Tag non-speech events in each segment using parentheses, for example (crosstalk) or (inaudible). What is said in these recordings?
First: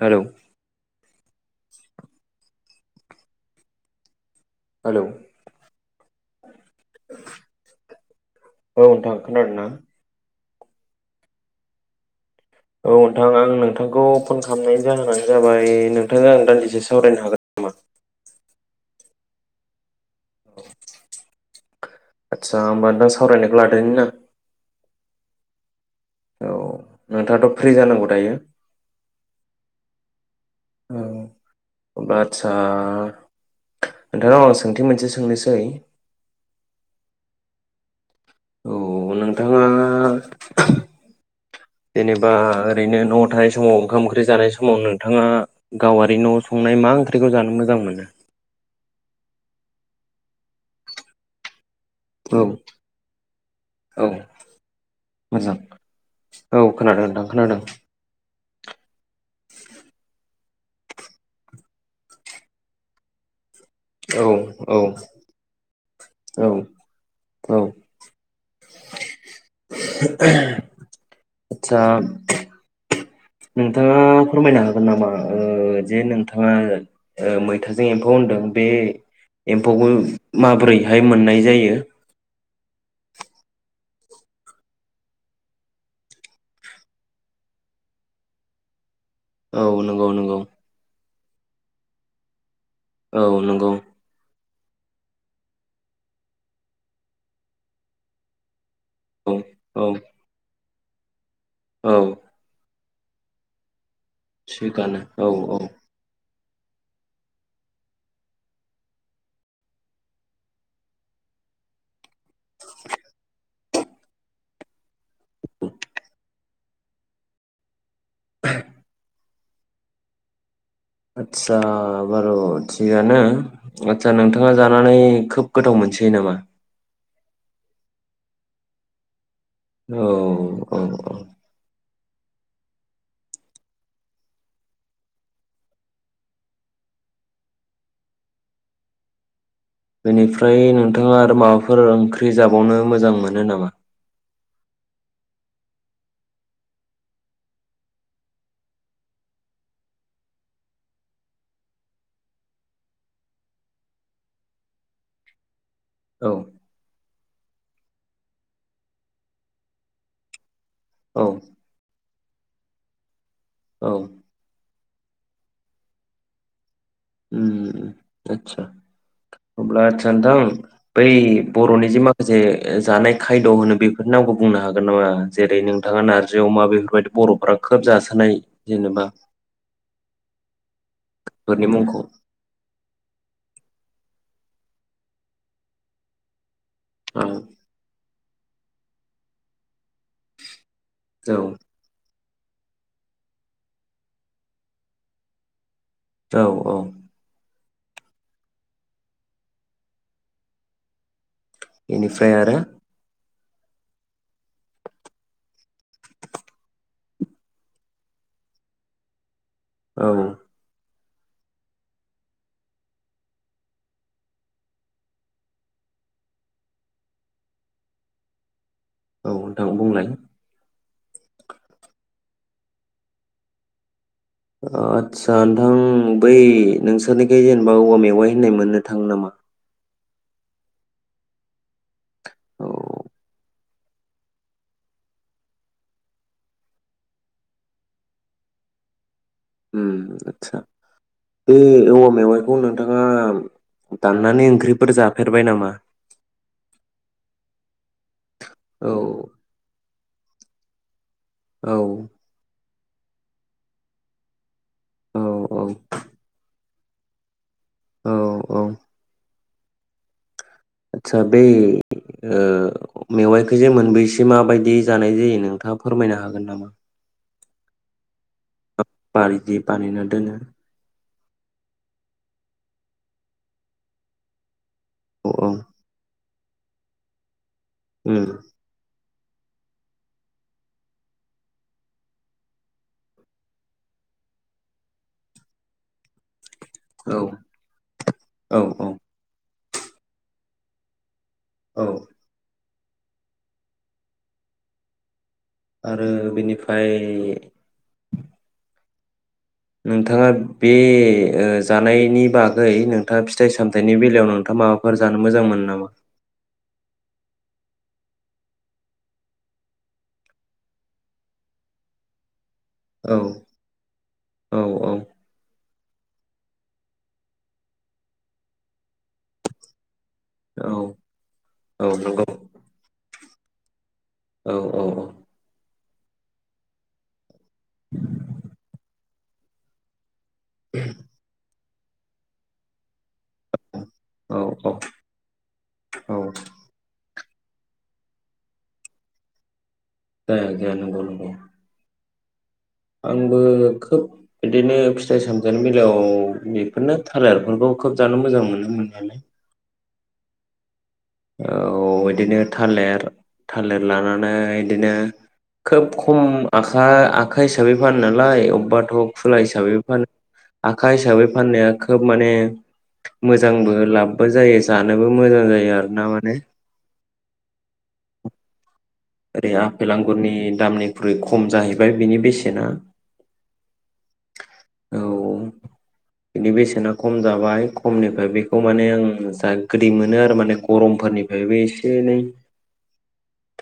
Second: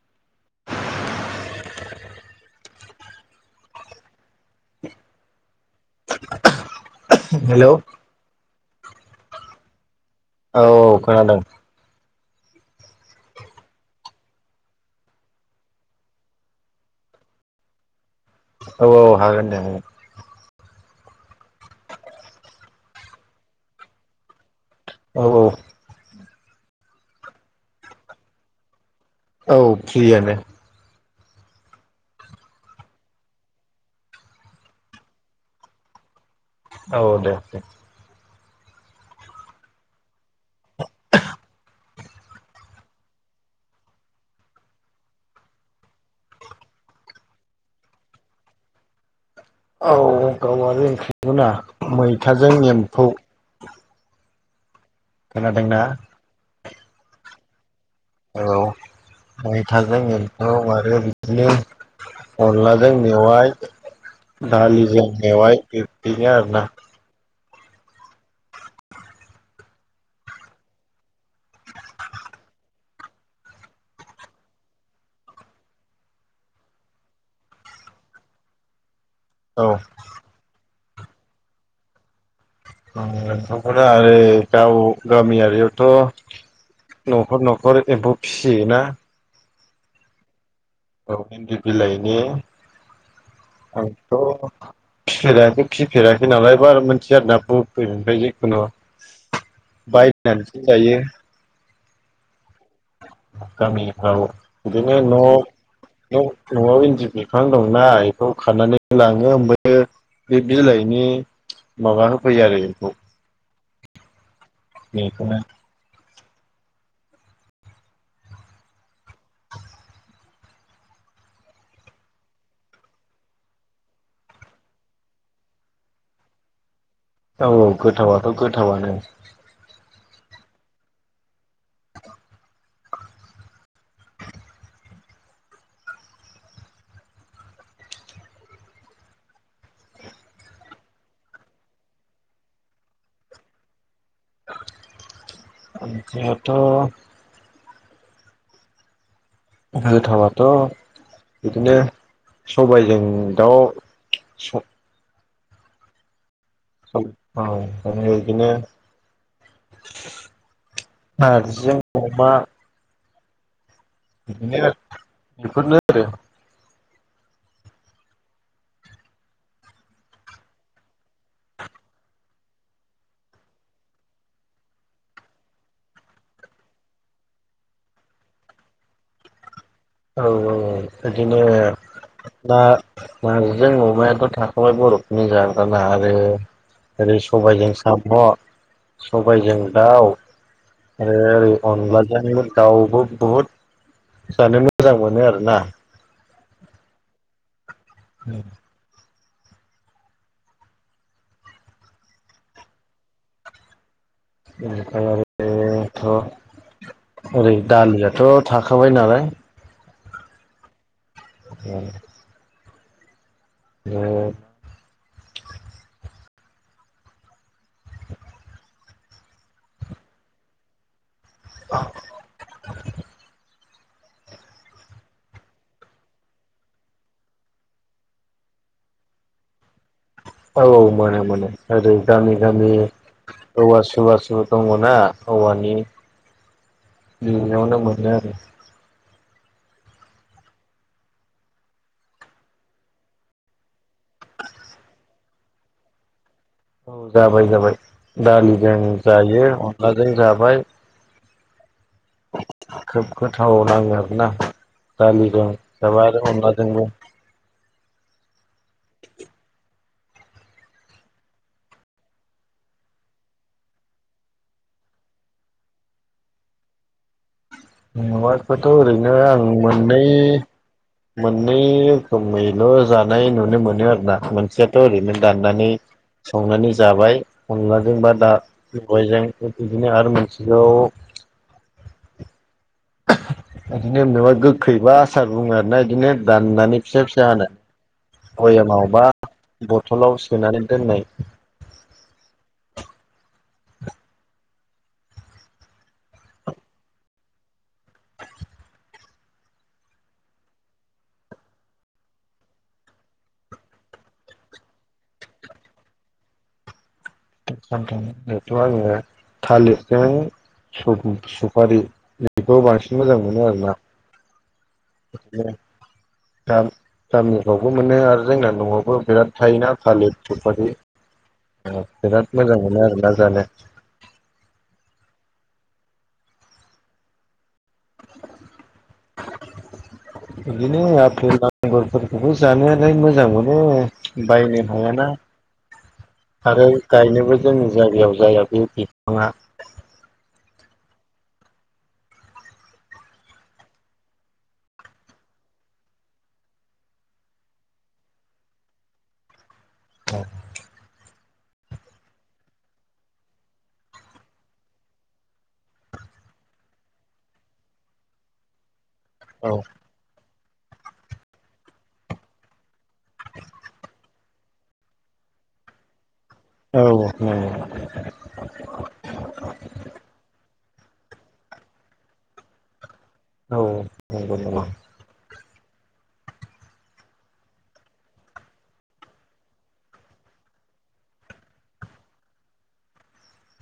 हेल' hello hello. औ नोथां खोनादोंना? औ औ खोनादों। औ नोंथां आं नोंथांखौ फन खालामनायनि जाहोनानो जाबाय नोंथांजों आं दान्दिसे सावरायनो हागोन नामा? औ औ हागोन दे हागोन। आदसा होमबा नोंथां सावरायनायखौ लादोनि ना? औ औ। औ नोंथाङाथ' फ्रि जानांगौ दायो? औ फ्रियानो। ओम आतसा नोंथांनाव आं सोंथि मोनसे सोंनोसै औ दे दे। औ नोंथाङा जेनेबा ओरैनो न'आव थानाय समाव ओंखाम ओंख्रि जानाय समाव नोंथाङा गावारि न' संनाय मा ओंख्रिखौ जानो मोजां मोनो? औ गावआरि ओंख्रिखौना? औ मैथाजों एम्फौ। औ। मोजां खोनादोंना? औ खोनादों नोंथां खोनादों। औ। मैथाजों एम औ आरो बिदिनो अनलाजों मेवाय औ औ दालिजों मेवाय बिब्दिनो आरोना। औ औ (inaudible) आतसा नोंथाङा फोरमायनो हागोन नामा ओ जे नोंथाङा ओ मैथाजों एम्फौ होनदों बे औ एम्फौखौ माब्रै बेहाय मोननाय जायो। ओ एम्फौखौना गाव गामियारियावथ' न'खर- न'खर एम्फौ फिसियोना औ नंगौ नंगौ। औ इन्दि बिलाइनि औ नंगौ आंथ' फिफेराखै फिफेराखै नालाय बारा मोनथिया आरोना बबेनिफ्राय जिखुनु औ औ बाय चान्स। जायो। औ। गामि औ बिदिनो थिगानो न' औ औ औ। न'आव इन्दि बिफां दंना इखौ खानानै लाङो। ओमफ्राय बे बिलाइनि माबा फैयो आरो इखौ। बेखौनो (inaudible) आदसा बार' थिगानो आदसा नोंथाङा जानानै खोब गोथाव मोनसोयो नामा? औ गोथावाथ' गोथावानो। औ औ औ। बेनिफ्राय नोंथाङा आरो माबाफोर ओंख्रि जाबावनो मोजां मोनो नामा? ओंख्रियाथ' गोथावाथ' बिदिनो सबायजों दाउ औ औ (unintelligible) औ नारजिजों अ मा औ बिदिनो बेफोरनो आरो ओम आदसा अब्ला आदसा नोंथां बै बर'नि जे माखासे जानाय खायद' होनो बेफोरनि नामखौ बुंनो हागोन नामा जेरै नोंथाङा नारजि अमा बेफोरबायदि बर'फ्रा खोब जासोनाय जेनेबा। औ औ। बिदिनो फोरनि मुंखौ ना नारजिजों अमायाथ' नाखौलाय बर'फोरनि जाग्रा ना आरो ओरै औ सबाइजों साम' सबायजों दाउ आरो औ ओरै अनला लाजोंबो दाउबो बहुत जानो मो जां मोनो आरोना। औ औ। (inaudible) एनिफ्राय आरो ओनिफ्राय आरो बेथ' ओरै दालियाथ' थाखाबाय नालाय औ उम (unintelligible) औ नोंथां बुंलाय (inaudible) आदसा नोंथां बै नोंसोरनिखै जेनेबा औवा मेवाइ होननाय मोननो थाङो नामा? औ मोनो मोनो ओरै गामि औ गामि औवा सुबा सुबा दङना औवानि बियावनो मोनो आरो। ओम आतसा बे औवा मेवाइखौ नोंथाङा दाननानै ओंख्रिफोर जा फेरबाय नामा? औ जाबाय जाबाय। दालिजों औ जायो अ नलाजों जाबाय औ खोब गोथाव नांङो आरोना औ दालिजों‌ औ दाबाजों अनलाजोंबो औ औ आदसा बै ओ मेवाइखो जे मोनबैसो माबायदि जानाय जायो नोंथांङा फोरमायनो हागोन नामा? मेवाइ खौथ' ओरैनो आं बायदि मोननै बानायना दोनो मोननै रोखोमैल' जानाय नुनो मोनो आरोना मोनसे थ' ओरैनो औ औ दाननानै संनानै जाबाय। अनलाजों बा उम दा सबायजों थिग बिदिनो आरो मोनसेखौ इदिनो मेवाइ गोखैबा आसार बुंङो आरोना इदिनो दा ननानै फिसा औ फिसा हानो औ औ भयमावबा बथलाव सोनानै दोननाय औ आरो बेनिफाय नोंथांङा बे ओ जानायनि बागै नोंथांङा फिथाइ सामथायनि बेलायाव नोंथांङा माबाफोर जानो मोजां मोनो नामा? (unintelligible) आंङो थालिरजों सु-सुफारि बेखौ बांसिन औ मोजां मोनो आरोना। औ औ गा गामिफ्रावबो मोनो आरो जोंना न'आवबो बिराद थायोना थालिर सुफारि औ ओ औ नंगौ बिराद मोजां मोनो आरो ना जानो औ औ औ इदिनो आपेल आ गुरफोरखौबो जानायालाय मोजां मो नो औ बायनो औ हायाना औ आरो गायनोबो जोंनि जायगायाव जाया बे बिफांङा। जाया जाया नंगौ नंगौ। आंबो खोब बिदिनो फिथाइ सामथायनि बेलायाव बेफोरनो थालिरफोरखौ खोब जानो मोजां मोनो मोननायालाय। औ औ इदिनो थालिर थालिर लानानै इदिनो खोब खम आखा आखा हिसाबै फानो नालाय अबेबाथ' खुला औ हिसाबैबो फानो आखा हिसाबै फाननाया खोब माने मोजांबो लाबबो जायो जानोबो मोजां जायो आरो। ना माने औ औ ओरै आफेल आंगुरनि दामनिख्रुइ खम जाहैबाय बिनि बेसेना औ औ (unintelligible) औ बिनि बेसेना खम जाबाय खमनिफ्राय बेखौ माने आं जा गोदै मोनो आरो माने गरमफोरनिफ्रायबो एसे एनै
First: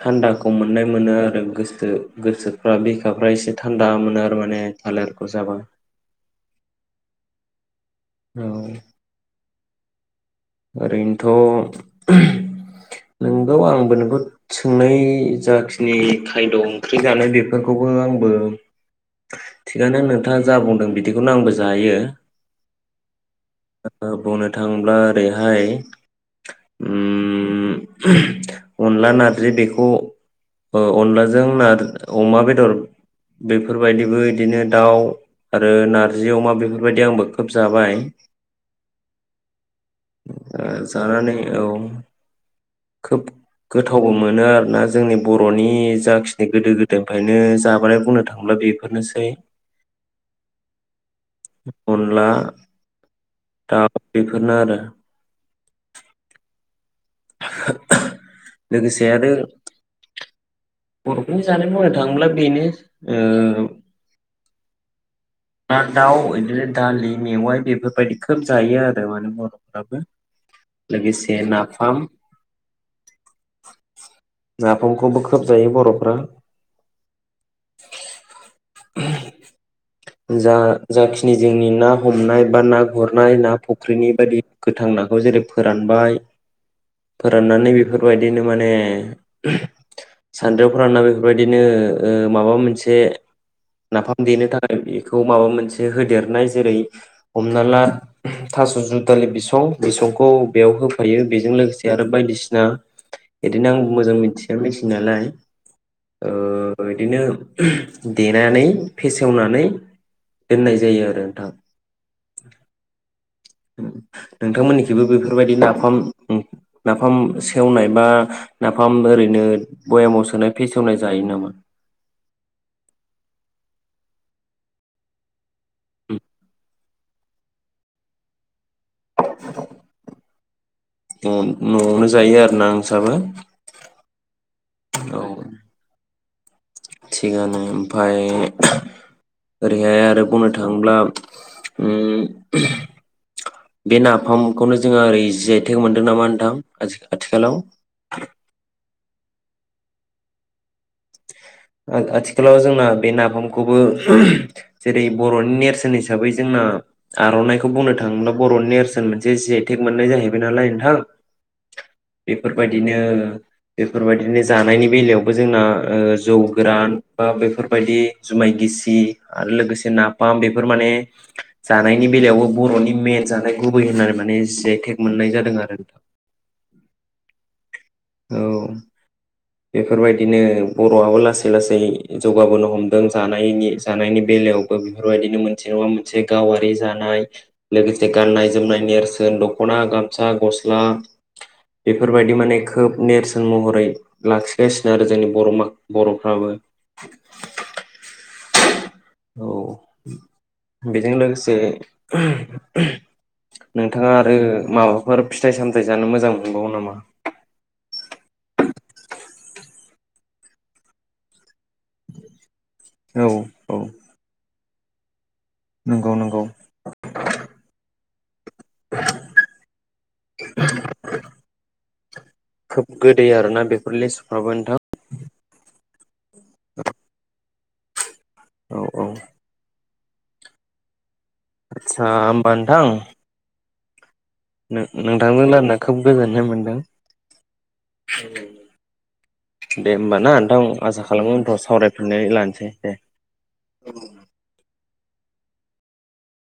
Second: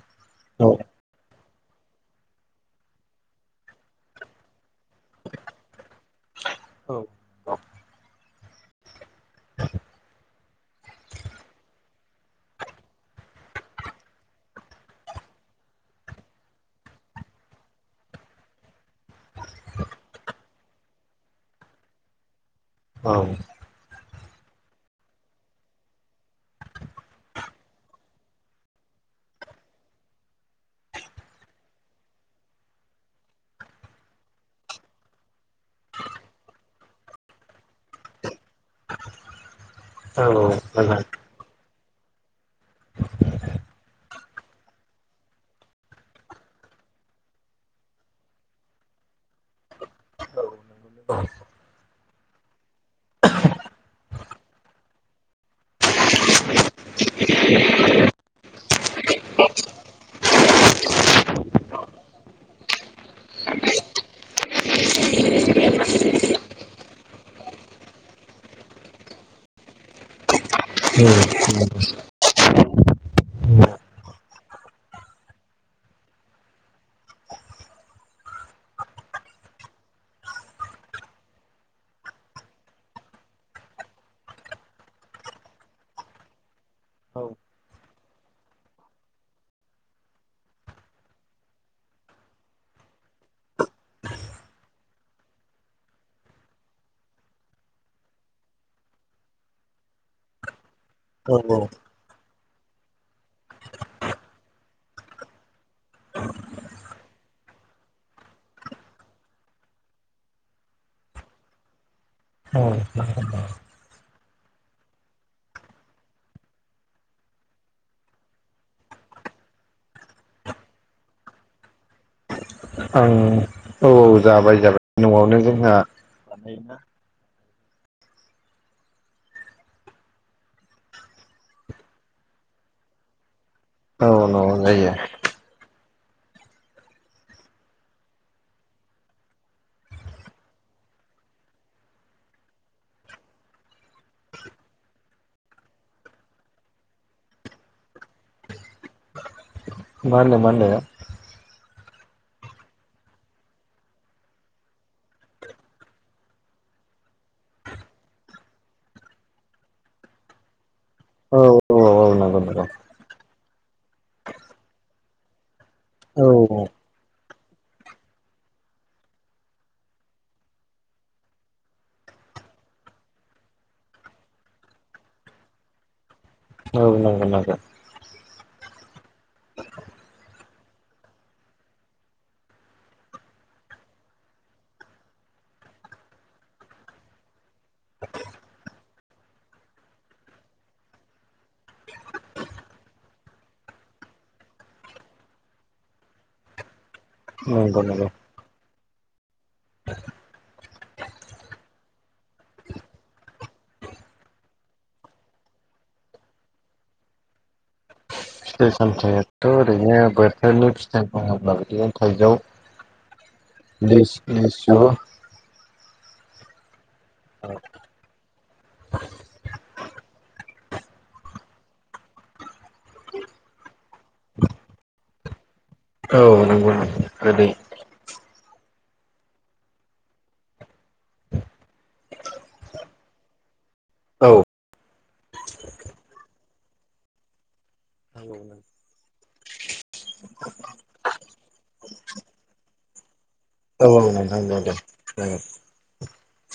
थान्दाखौ औ मोननाय मोनो आरो गोसो गोसोफ्रा बिखाफ्रा एसे थान्दा मोनो आरो माने भाल आरख (inaudible) जाबा औ औ औ ओरैनोथ नोंगौ आंबो नोंगौ सोंनाय जाखिनि खायद ओंख्रि जानाय बेफोरखौबो आंबो थिगानो नोंथाङा जा बुंदों बिदिखौनो आंबो जायो औ ओ बुंनो थाङोब्ला ओरैहाय ओम अनला नारजि बेखौ ओ अनलाजों ना अमा बेदर बेफोरबायदिबो बिदिनो दाउ आरो नारजि अमा बेफोरबायदि आंबो खोब जाबाय औ जानानै औ खोब गोथावबो मोनो आरोना जोंनि बरनि जाखिनि गोदो गोदायनिफ्रायनो जाबोनाय बुंनो थांब्ला बेफोरनोसै अनला दा बेफोरनो आरो लोगोसे आरो बरफोरनि जानाय बुंनो‌ थाङोब्ला बेनो ओ ना दाउ बिदिनो दालि मेवाइ बेफोरबायदि खोब जायो आरो माने बरफोराबो मोजां लोगोसे ना थाम नाफामखौबो खोबजायो बरफ्रा जा जाखिनि जोंनि ना हमनाय बा ना गुरनाय ना फुख्रिनि बायदि गोथां नाखौ जेरै फोरानबाय औ फोराननानै बेफोरबायदिनो माने सानद्रियाव फोरानना बेफोरबायदिनो ओ माबा मोनसे नाफाम देनो थाखाय बेखौ माबा मोनसे होदेरनाय जेरै हमना ला थास जुदालि बिसं बिसंखौ बेयाव होफ फायो औ बेजों लोगोसे आरो बायदिसिना इदिनो आं मोजां मिथिया मिथिनायालाय ओ बिदिनो देनानै फेसेवनानै दोनाय जायो आरो नोंथां आं नोंथांमोननिखैबो बेफोरबायदि नाफाम नाफाम सेवनाय बा नाफाम ओरैनो बयामाव सोनाय फेसेवनाय जायो नामा आं औ जाबाय जाबाय नआवनो जों ह (inaudible) (unintelligible) न नआवनो जायो आरो ना नोंसाबो औ नवाव जायो औ थिगानो ओमफाय ओरैहाय आरो बुंनो थाङोब्ला ओम बे नाफामखौनो जोङो ओरै जिआइटेग मोनदों नामा नोंथां आथि आथिखालाव माहोनदो माहोनदो आ आथिखालाव जोंना बे नाफामखौबो जेरै बर नि नेरसोन हिसाबै जोंना आर नाइखौ बुंनो थाङोब्ला बर'नि नेरसोन मोनसे जेटेक मोननाय जाहैबाय नालाय नोंथां औ औ औ नंगौ नंगौ बेफोरबायदिनो बेफोरबायदिनो जानायनि बेलायावबो जोंना ओ औ जौ गोरान बा बेफोरबायदि जुमाय गिसि आरो लोगोसे नाफाम बेफोर माने जानायनि बेलायावबो बर नि मेन जानाय गुबै होननानै माने जियाय टेक मोननाय जादों आरो। नंगौ नंगौ औ बेफोरबायदिनो बर' आबो लासै लासै जौगाबोनो हमदों जानायनि जानायनि बेलायावबो बेफोरबायदिनो मोनसे नङा मोनसे गावारि जानाय लोगोसे गाननाय जोमनाय नेरसोन दखना गामसा गस्ला बेफोरबायदि माने खोब नेरसोन महरै लाखिगासिनो आरो जोंनि बर' मा बर'फ्राबो। नंगौ नंगौ औ बेजों लोगोसे नोंथांङा आरो माबाफोर फिथाइ सामथायाइ जानो मोजां मोनबावो नामा? बिदिनो बोथोरनि फिथाइ बुंङोब्ला बिदिनो थाइजौ औ औ निस निस नंगौ नंगौ नंगौ खोब गोदै आरोना बेफोर लिसुफ्राबो नोंथां। अ नोंगौ नोंगौ गोदै। औ औ आचसा होमबा नोंथां औ नों नोंथांजों रायलायना खोब गोजोननाय मोनदों दे होमबा ना नोंथां आसा खालामो उनफोराव सावरायफिननानै लानोसै दे। औ औ नोंथां दे दे